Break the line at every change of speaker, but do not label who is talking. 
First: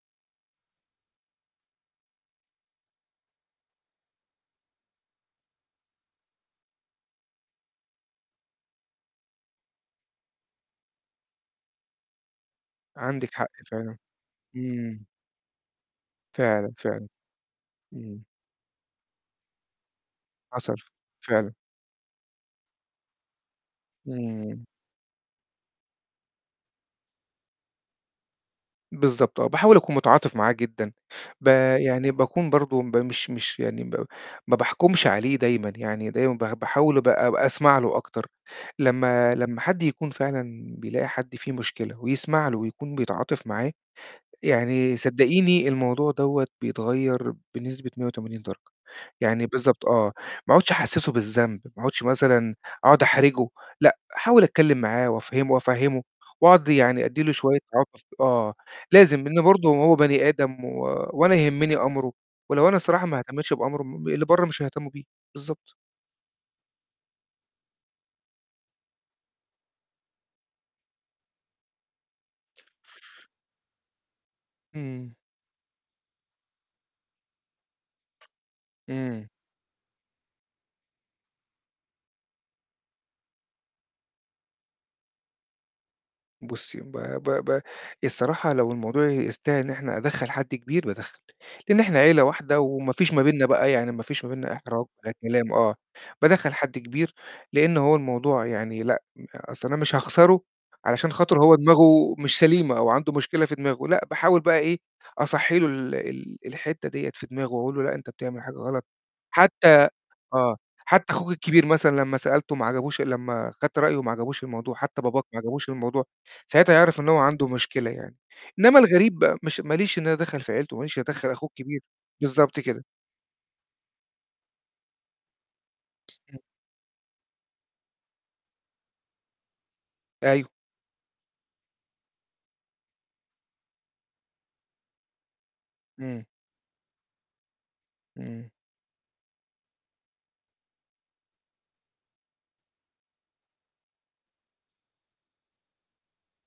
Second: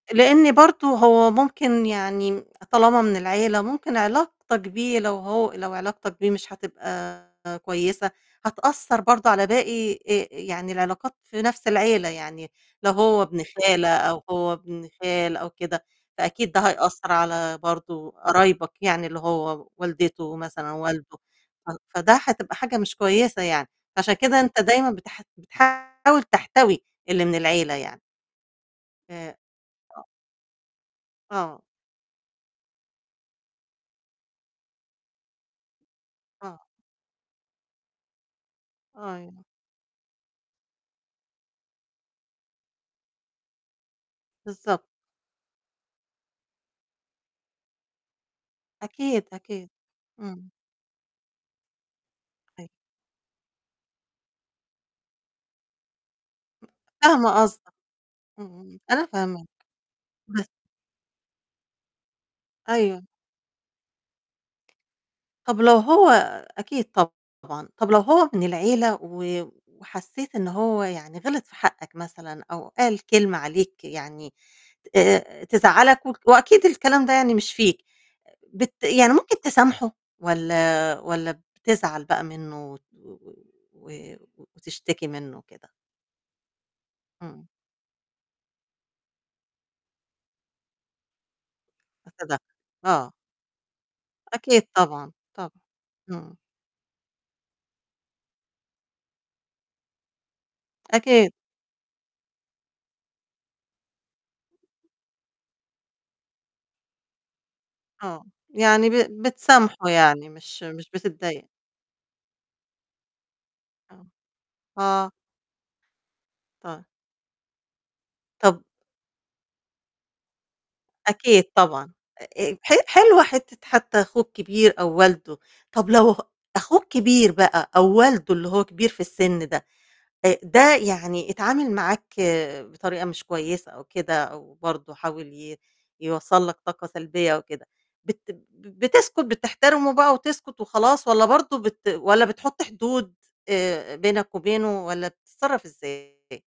لإن برضه هو ممكن يعني م طالما من العيلة، ممكن علاقتك بيه لو هو لو علاقتك بيه مش هتبقى كويسة، هتأثّر برضه على باقي آآ يعني العلاقات في نفْس العيلة يعني، لو هو
عندِك
ابن
حق
خالة
فعلًا.
أو هو ابن
إمم.
خال أو كده، فأكيد ده
فعلًا، فعلًا.
هيأثّر على برضو
إمم.
قرايبك يعني اللي هو والدته مثلًا
حصل ف
والده
فعلًا.
ف فده هتبقى حاجة مش كويسة يعني، فعشان كده أنت
امم.
دايمًا بتح بتحاول تحتوي اللي من العيلة يعني.
بالضبط، آه،
ف
باحاول أكون متعاطف معاه جدًا ب
آه.
يعني باكون برضه ب مش مش يعني ب ما باحكُمش عليه دايمًا يعني، دايمًا باح
آه.
باحاول أب أسمع له أكتر، لمّا
أيوه.
لمّا حد يكون فعلًا بيلاقي حد فيه مشكلة، ويسمع له، ويكون بيتعاطف معاه،
بالضبط.
يعني صدّقيني الموضوع دوّة بيتغيّر بنسبة 180 درجة،
أكيد،
يعني
أكيد.
بالضبط آه،
إمم.
ما أقعُدش أحسّسه بالذنب ما أقعُدش مثلًا
أي
أقعُد أحرجه، لأ احاول أتكلم معاه وأفَهّمه وأفَهّمه، وأقعد يعني أدي له
فاهمة
شوية
قصدك.
عطف آه
امم، أنا
لازم لإن
فاهماك.
برضه هو بني آدم و وأنا يهمّني أمره، ولو أنا
أيوه.
الصراحة ما أهتمتش بأمره، م اللي برّه مش هيهتموا بيه،
طَب
بالضبط.
لو هو أكيد طبعًا، طَب لو هو من العيلة، و وحسّيت إن هو يعني غِلط في حقّك مثلًا، أو قال كلمة عليك يعني
امم.
آآ تزعّلك و وأكيد الكلام ده يعني مش فيك، بت يعني
امم.
ممكن تسامحه، والّا والّا بتزعل بقى منه وت و و وتشتكي منه وكده؟
بُصّي ب ب
امم.
ب الصراحة لو الموضوع يستاهل إن إحنا أدَخّل حد كبير، بادَخّل، لإن إحنا عيلة
[unintelligible]
واحدة وما
آه.
فيش ما بيننا بقى يعني ما فيش ما بيننا
أكيد
إحراج،
طبعًا،
ده
طبعًا.
كلام آه،
امم.
بادَخّل حد كبير لإن هو الموضوع يعني لأ، أصل أنا مش هاخسره علشان
أكيد.
خاطر هو دماغه، مش سليمة أو عنده مشكلة في دماغه، لأ باحاول بقى إيه أصَحّي له ال ال الحِتّة ديّة في دماغه، وأقول له لأ أنت
آه.
بتعمل حاجة غلط،
يعني ب
حتّى
بتسامحه يعني
آه،
مش مش
حتّى أخوك
بتضايق
الكبير مثلًا لمّا سألته ما عجبوش لمّا خدت رأيه ما عجبوش الموضوع، حتّى
آه.
باباك ما عجبوش الموضوع، ساعتها
طيب.
هيعرف إن هو عنده مشكلة يعني،
طَب
إنّما الغريب بقى، مش ما ليش إن أنا أتدخّل في عيلته، ما ليش إن أنا أدَخّل
أكيد
أخوه الكبير.
طبعًا أ أ
بالضبط
ح
كده.
حلوة حِتّة حتّى أخوه الكبير أو والده، طَب لو ه أخوه الكبير بقى أو والده اللي هو كبير في السن ده، آآ
أيوه.
ده يعني اتعامل معاك بطريقة مش كويسة أو كده أو برضه حاول ي
امم.
يوصّل لك طاقة سلبية وكده، بت
امم.
بتسكت، بتحترمه بقى وتسكت وخلاص، والّا برضه بت والّا بتحُط حدود آآ بينك وبينه، والّا بتتصرف إزاي؟